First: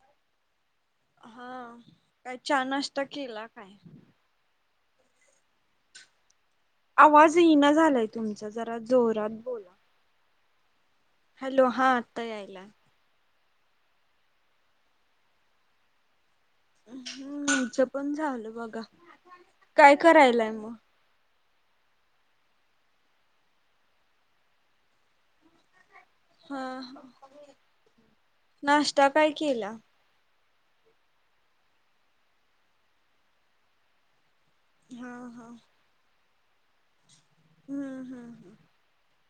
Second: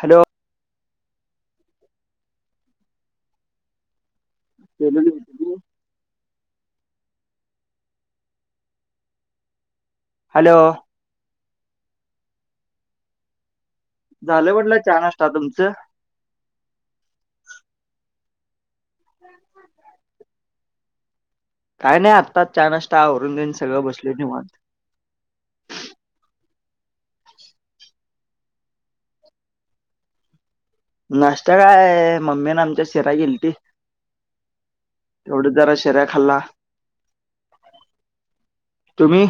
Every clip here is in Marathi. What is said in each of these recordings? हॅलो हा, काय चहा नाष्टा केला काय? [unintelligible] आवाज इना झालाय तुमचा, जरा जोरात बोला. हॅलो हॅलो, हा आत्ता यायलाय. झालं म्हटलं, चहा नाश्ता आता तुमचं हम्म, च पण झालं बघा, काय करायलाय म काय नाय आत्ता चा नाश्ता आवरून घेऊन सगळं तेन सगळं बसलोय निवांत हा नाश्ता काय केला? नाश्ता काय मम्मीन आमच्या शिरा केल्ती हा हा तेवढं जरा श शिरा खाल्ला. हं हं हं तुम्ही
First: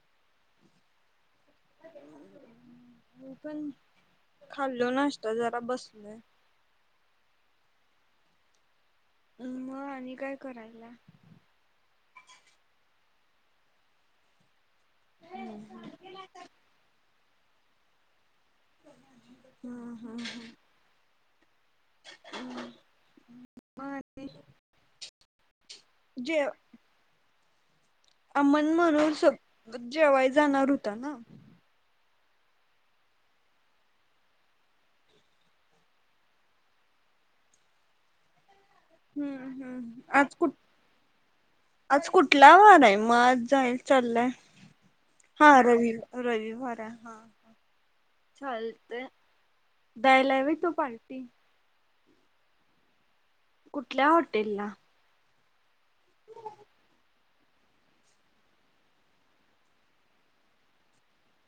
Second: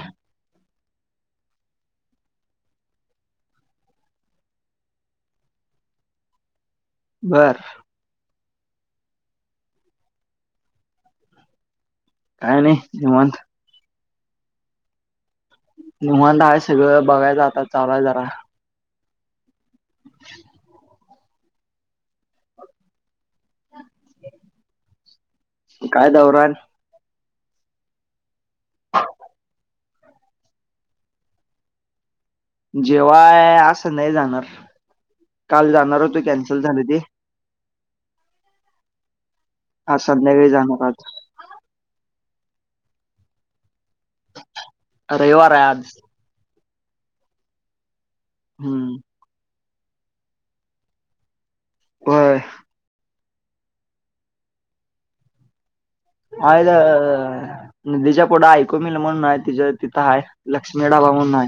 मी पण खाल्लो नाश्ता, जरा बसलोय. बर मग आणि काय करायलाय? काय नाई, निवांत निवांत हाय, सगळं बघायच आता, चालूय जरा हा हा हा. माती. काय दौराय? [unintelligible] जेवाय जाणार होता ना? जेवाय आज संध्याकाळी जाणार. काल जाणार हुतो कॅन्सल झाल ते. हम्म हम्म. आज संध्याकाळी कुठ जाणार आज आज कुठला वारय? म जाई चाललाय हा रविवार आहे आज रवी रविवाराय हा हा. हम्म चालतय. द्यायलाय व्हय तो पार्टी? होय. कुठल्या हॉटेल ला? हाय अअ. नदीच्या पुढ आयको मील म्हणून हाय तिच्या तिथं हाय, लक्ष्मी ढाबा म्हणून हाय.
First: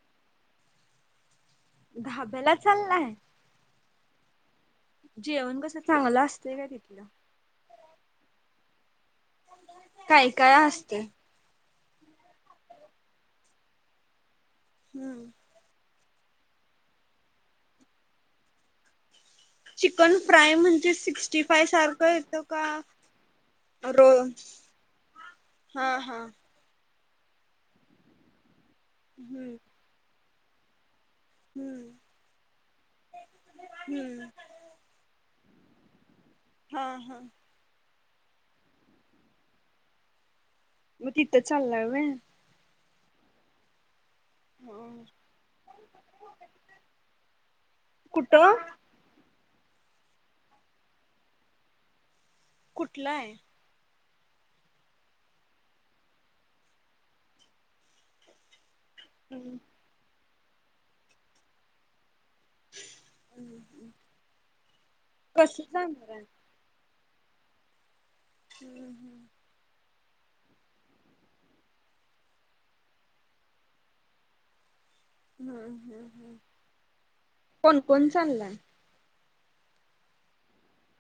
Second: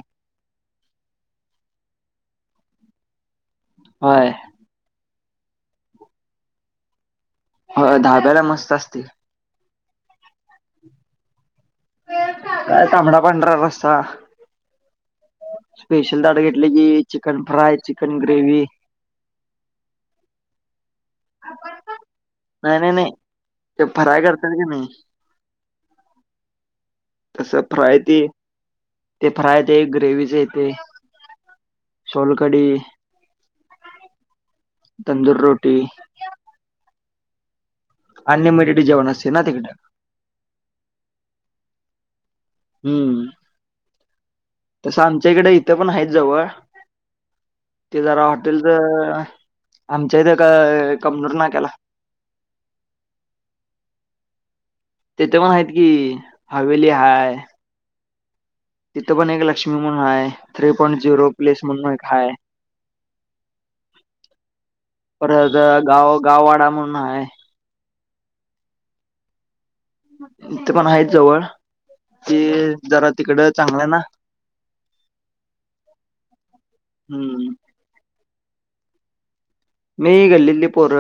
धाब्याला चाललाय? व्हय. जेवण कस चांगलं असतय काय तिथलं? होय धाब्याला मस्त असतय. काय काय असतय? काय तांबडा पांढरा रस्सा. हम्म. स्पेशल ताट घेतल की chicken fry, chicken gravy. Chicken fry म्हणजे सिक्स्टी फाय सारखं येतं नाही का? नाही नाही ते रो फराय करत्यात कनी, हा हा. तसं फ्राय ते ते हम्म फ्राय ते ग्रेवीच येतय. हम्म सोलकढी, हम्म तंदूर रोटी. हा हा. अनलिमिटेड जेवण असतय ना तिकडं. मग तिथं चालाय व्हय? हम्म. तसं आमच्या इकड इथं पण हायत जवळ. ते जरा कुठं हॉटेलच आमच्या इथ कबनूर नाक्याला, कुठलाय? तिथं पण आहेत कि, हवेली हाय. तिथं पण एक लक्ष्मी म्हणून हाय. थ्री पॉईंट झिरो प्लेस म्हणून एक हाय. परत कसं जाणार गाव आहे गाववाडा म्हणून हाय. हम्म हम्म. हीथं पण आहेत जवळ ते जरा तिकड चांगलाय ना. हम हम. हम्म कोणकोण चालाय? मी, गल्लीतली पोर.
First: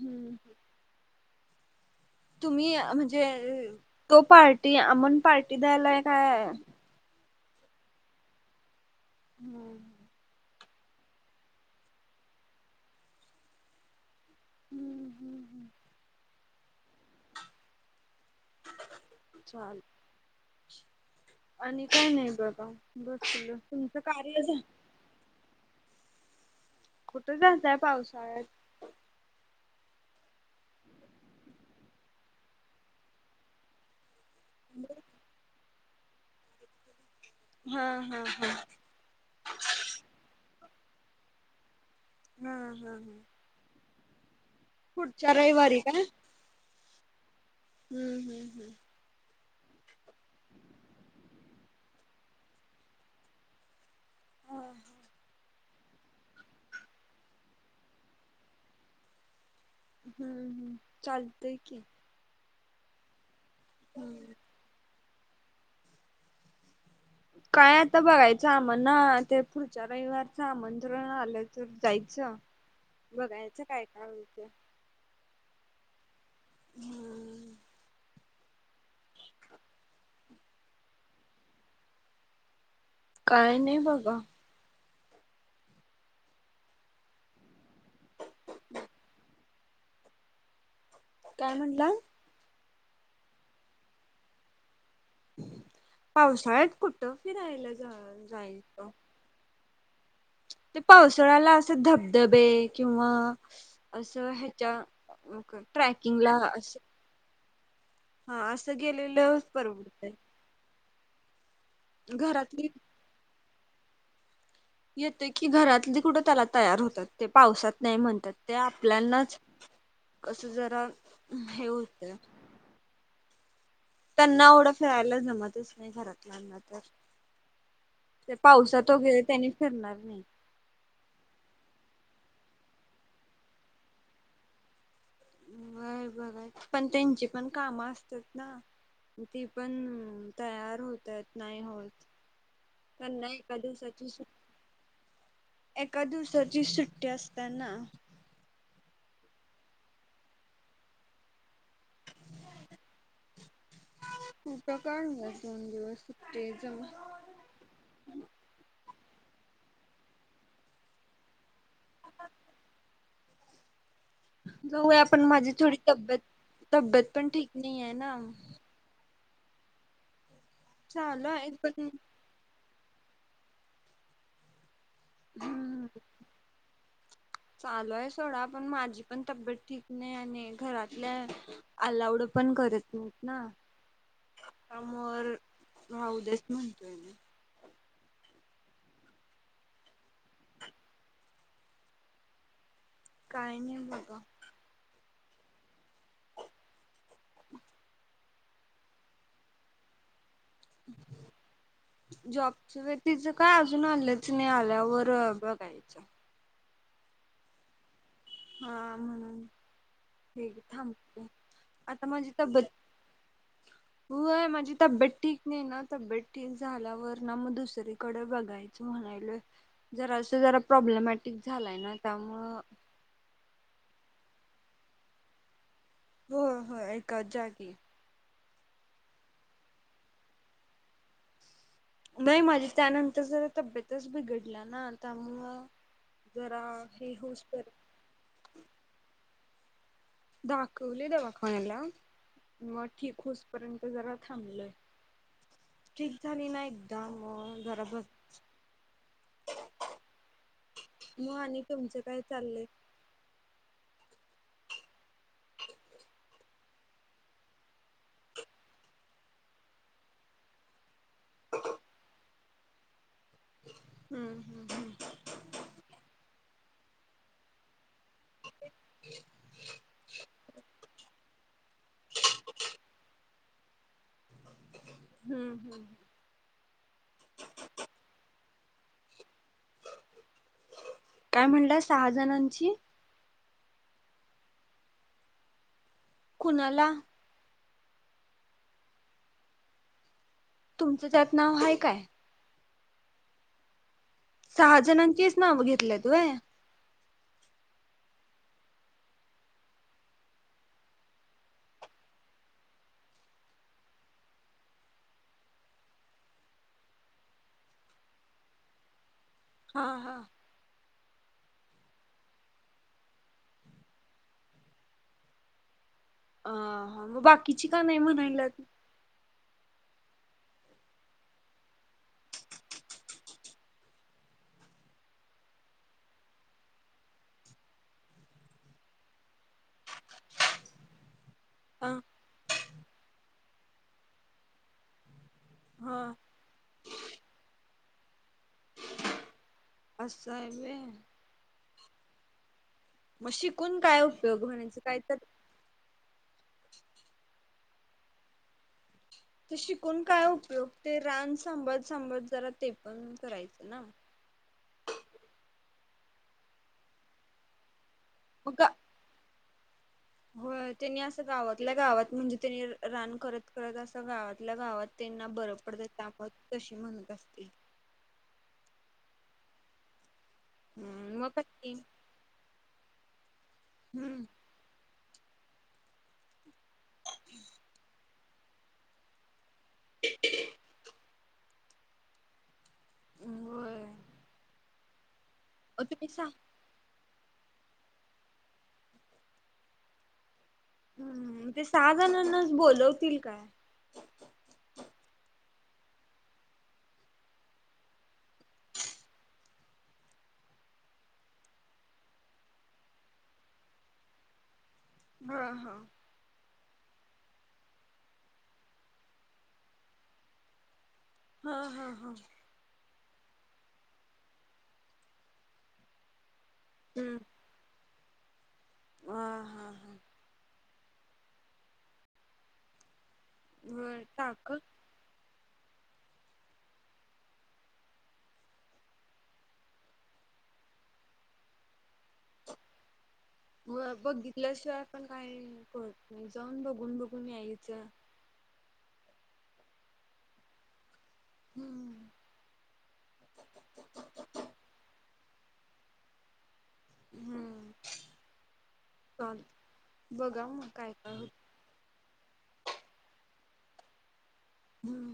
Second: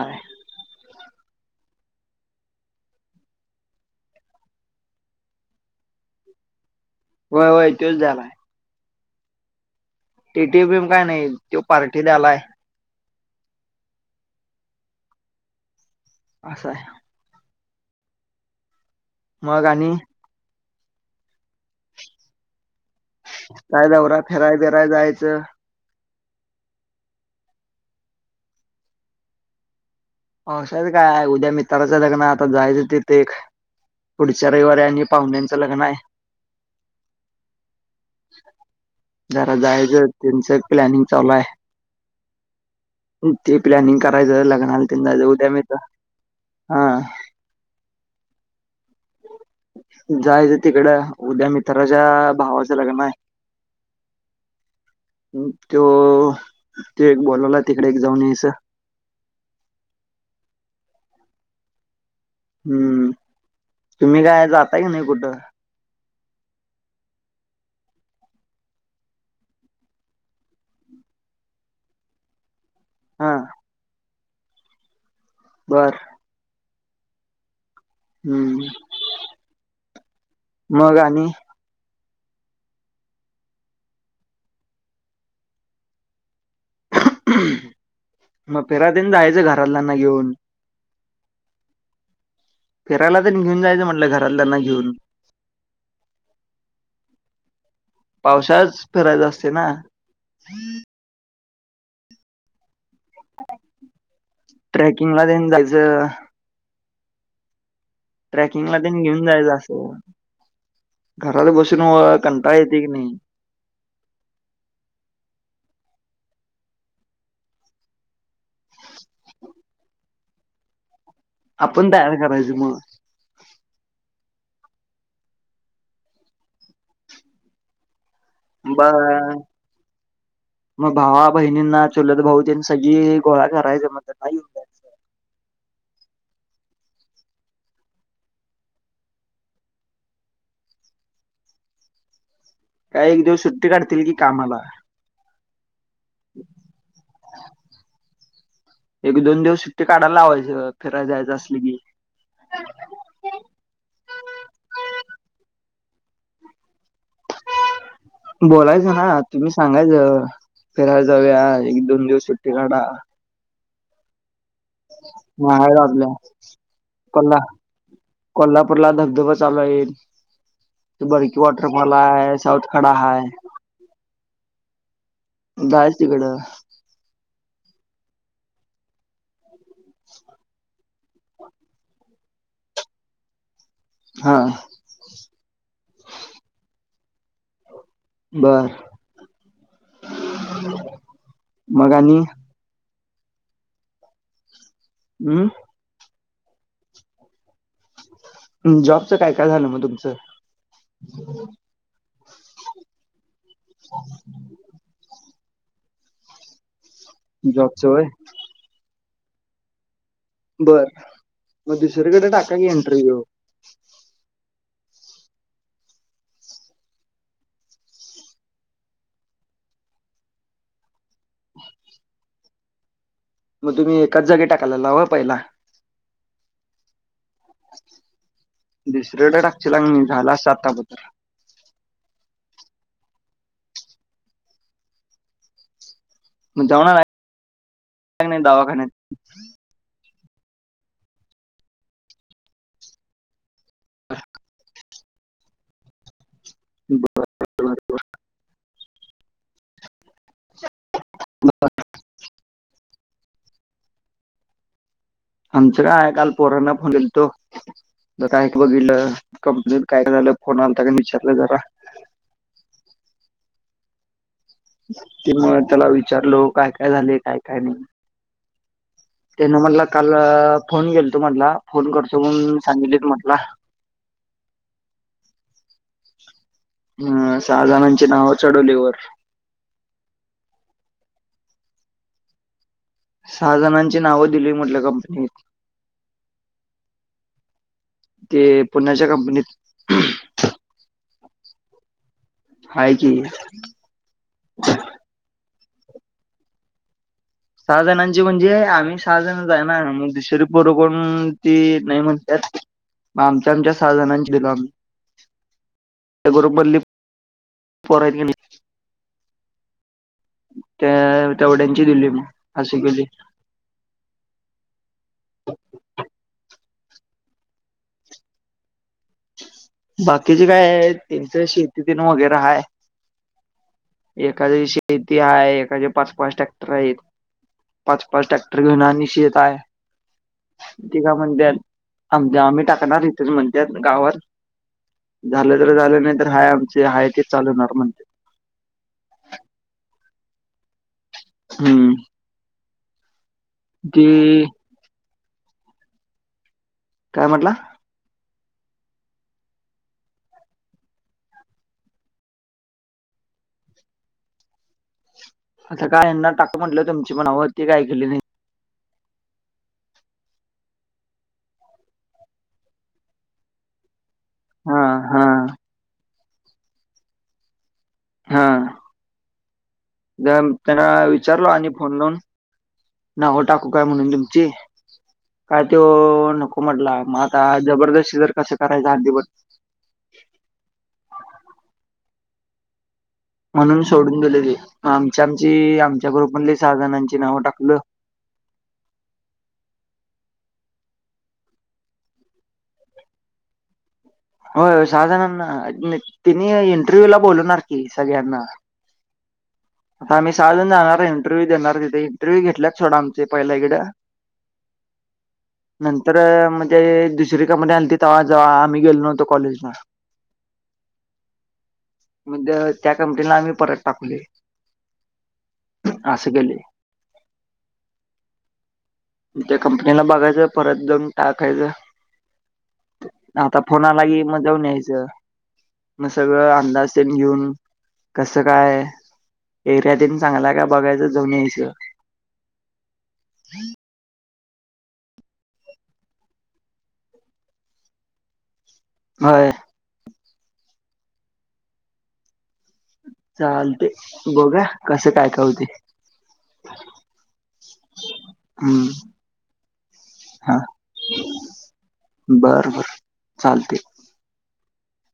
हम्म हम्. तुम्ही म्हणजे, तो पार्टी अमण पार्टी द्यायलाय काय? व्हय व्हय त्योच द्यायलाय. हम्. टीटीएम एम काय नाही त्यो पार्टी द्यायलाय. हम्म हम्म हम्म. आस हाय. मग चाल आणि आणि काय नाही बघा बसलोय. काय तुमचं दौरा कार्य फिराय झा बिराय जायचं. कुठं जाताय पावसाळ्यात? पावशाच काय? उद्या मित्राच लग्न हाय आता जायचं तिथ एक. पुढच्या रविवारी आणि पाहुण्यांचं लग्न हाय. हा हा हा. जरा जायचं, त्यांचं प्लॅनिंग चालू हाय. हां हा हा. ते प्लॅनिंग करायचं लग्नाला तेन जायच पुढच्या उद्या मित्रा, रविवारी हा. हुं. हुं. हुं. जायचं तिकडं, उद्या मित्राच्या भावाचं लग्न हाय. हां. त्यो तो एक बोलवलाय तिकडे एक जाऊन यायच. हुं. हू चालतय की. हूम्म तुम्ही हम्म. काय जाता काय नाही कुठं? काय आता बघायचं आमण ना, ते पुढच्या रविवारचं आमंत्रण आलं तर जायचं. हां, बघायचं काय काय होईते. बर. हूमं. हुं हू. ह [inaudible] मग आणि? काय नाही बघा. मग फीराय तेन जायचं घरातल्यांना घेऊन काय म्हनला? फिरायला तेन घेऊन जायचं म्हटलं घरातल्यांना घेऊन. पावसाळ्यात कुठं फिरायला जा जायच? फिरायच असतय ना. हम् [inaudible] ते पावसोळ्याला अस धबधबे किंवा आसं हे च्या ट्रेकिंगला अ तेन क जायचं. ट्रॅकिंगला अशे ट्रॅकिंग ला तेन घेऊन गेलेलं जायच आसं, परवडतंय घरात बसून कंटाळ घरातली येतय की नाही. येतोय की, घरातली कुठं तेला तयार होत्यात, ते पावसात नाही म्हणत्यात. ते आपल्यानाच कसं जरा हे आपण होतंय तयार करायचं म. त्यांना एवढं फिरायला जमतच नाही घरातल्याना तर ते पावसात वगैरे बरं. त्यानी फिरणार नाही. मग भावा बहिणींना, चुलत भाऊ तेन सगळी गोळा करायच म्हंतर नाही व्हय बर हाय, पण तेंची पण कामं असत्यात ना? ती पण तयार होत्यात, नाही होत. काय एक त्यांना दिवस एका सुट्टी काढतील दिवसाची की सु कामाला. एका दिवसाची सुट्टी असत्याना एक दोन दिवस सुट्टी काढायला लावायच, फिरायला जायचं असल की कुठं काय, नाही दोन दिवस सुट्टी हाय जनु. बोलायचं ना, तुम्ही सांगायचं, फिरायला जाऊया एक दोन दिवस सुट्टी काडा. जाऊया पण माझी थोडी महिराजल्या तब्येत तब्येत पण कोल्हा ठीक नाही आहे ना कोल्हाप पूरला धबधबा चालू हैत, चालू बडकी आहे पण वॉटरफॉल हाय, साऊथ खडा हाय हम्म धायच तिकडं. चालू आहे सोडा, पण माझी पण तब्येत ठीक नाही आणि घरातल्या अल्लाऊड पण करत नाहीत ना? हा समो र राहुदेस म्हणतोय बर. मग आणि? काही नायी बगा. अं? ह जॉबचं काय काय झालं मग तुमचं? जॉबच व्यतीिचं काय, अजून आलंनच नायी आल्या वर बघायचं. जॉबचं व्हय? आ हा. हे बर, थांबते मग आता दुसरीकडे टाका की एंटरव्ह्यू. व्हय, माजी तब्येत ठीक नाही ना तब्येत ठीक झाल्यावर ना मग दुसरीकडे बघायचं म्हणायलोय, जरासं जरा प्रॉब्लेमॅटिक झालाय ना त्यामुळं तुम्ही एकाच जागी टाकायलालावं पहिला मग होय होय एकाच जागी. दुसरीकडं टाकचेन लान झाला असता आात्ता बग. व्हय, माझी त्यानंतर जरा तब्येतच बिघडला ना त्यामुळं जरा, ठीक होस्तर. कायनाई दावाखान्यात हम् दाखवले दवाखान्याला म ठीक होस पर्यंत जरा थांबलंय. ठीक झाली ना त्ता म बरोबर. जरा ब म आनि तुमचं काय चाललंय? आमचं काय, काल पोरांना फोन दिलतो. त काय पोज दिलं, कपजीत काय झालं? फोन आल्ता की नाई चत जरा. हं हं ते म त्याला विचारलो काय काय झाले काय काय नाही. त्यानं म्हणला काल्ल फोन घेलतो म्हनला, फोन करतो म्हण सांगितले तू म्हटला. हं ह. हं सहा जणांची नावं चढवली वर. काय म्हणल्या सहा जणांची सहा जणांची नावं दिली म्हटल् गपग्नीत. कुनाला? तेए पुण्याच्या कंपनीत. खअ तुमचं च्यात नाव हाय काय? हाय की. सहा जणांचीच नाव घेतल्यात होय? सहा जणांची म्हणजे आम्ही सहा जण जाणार मग दुसरी पोरं कोणती नाही म्हणत्यात. मग आमच्या आमच्या सहा जणांची दिलो आम्ही त्या ग्रूप मधली पोरांनी मी हा हा त्या तेवड्यांची दिली मग हासी गीली [unintelligible] अं हा मग बाकीची का नाही म्हणायला त बाकीची काय आहे त्यांचं शेतीतीन वगैरे हाय एखादे शेती आहे एखादे पाच पाच ट्रॅक्टर आहेत. पाच पाच टॅक्टर घेवून आणि शेत आहे ते काय म्हणत्याल अं आमच्या आम्ही टाकणार इथचं म्हणत्यात गावावर झालं तर झालं हा. नाही तर हाय आमचे हाय तेच चालवनार म्हण असं हाय व्हय हम्म मग शिकून काय ते उपयोग होण्याच काय तर काय म्हंटला त शिकून काय उपयोग ते रान सांभळत सांभळत जरा ते पण करायच ना आता काय यांना टाक म्हटलं तुमची मनावर ते काय गेले नाही. उगा हो त्यांनी असं गावातल्या गावात म्हणजे त्यांनी रान करत, करत असं गावातल्या हा गावात हा त्यांना बर पडत त्यामुळं तशी म्हणत असते हां जम त्यांला हम्म मग विचारल आणि पक्की फोन लावून नाव टाकू का म्हणून हम्म तुमचे काय त्यो नको म्हटला मग आता जबरदस्ती जर कसं करायच आठं दिवस [unintelligible] म्हणून होय सोडून गेलेली आमच्या आमची अ तुम्ही आमच्या ग्रुपमधली सहा जणांची नाव टाकलं हम् ते सहा जणांनाच बोलवतील का? हो सहा जणांना तिने इंटरव्ह्यू ला बोलवणार की सगळ्यांना आता आम्ही सहाजण जाणार आहे इंटरव्ह्यू देणार तिथे इंटरव्हू घेतल्याच थोड आमचे पहिल्याकडे [inaudible] हा हा तर म्हणजे दुसरी कंपनी आलीती तेव्हा जव्हा आम्ही गेलो नव्हतो कॉलेजला [inaudible] हां हां हां म्हणजे त्या कमिटींगला आम्ही परत टाकले असं केले हूं त्या हा हा कंपनीला बघायचं परत जाऊन टाकायचं आता फोना होय आला की म टाक जाऊन यायचं मग सगळं अंदासेन घेऊन कसं काय एरियातीन चांगला हे का बघायचं जाऊन यायचं. हो बघितल्याशिवाय पण काय करत नाही जाऊन बघून बघून यायचं होय हम्म चालते बघुया कसं काय का होतेय हम्म हम्म चालतंय, बघा मग काय काय होतंय. बर बर चालतय. हम्म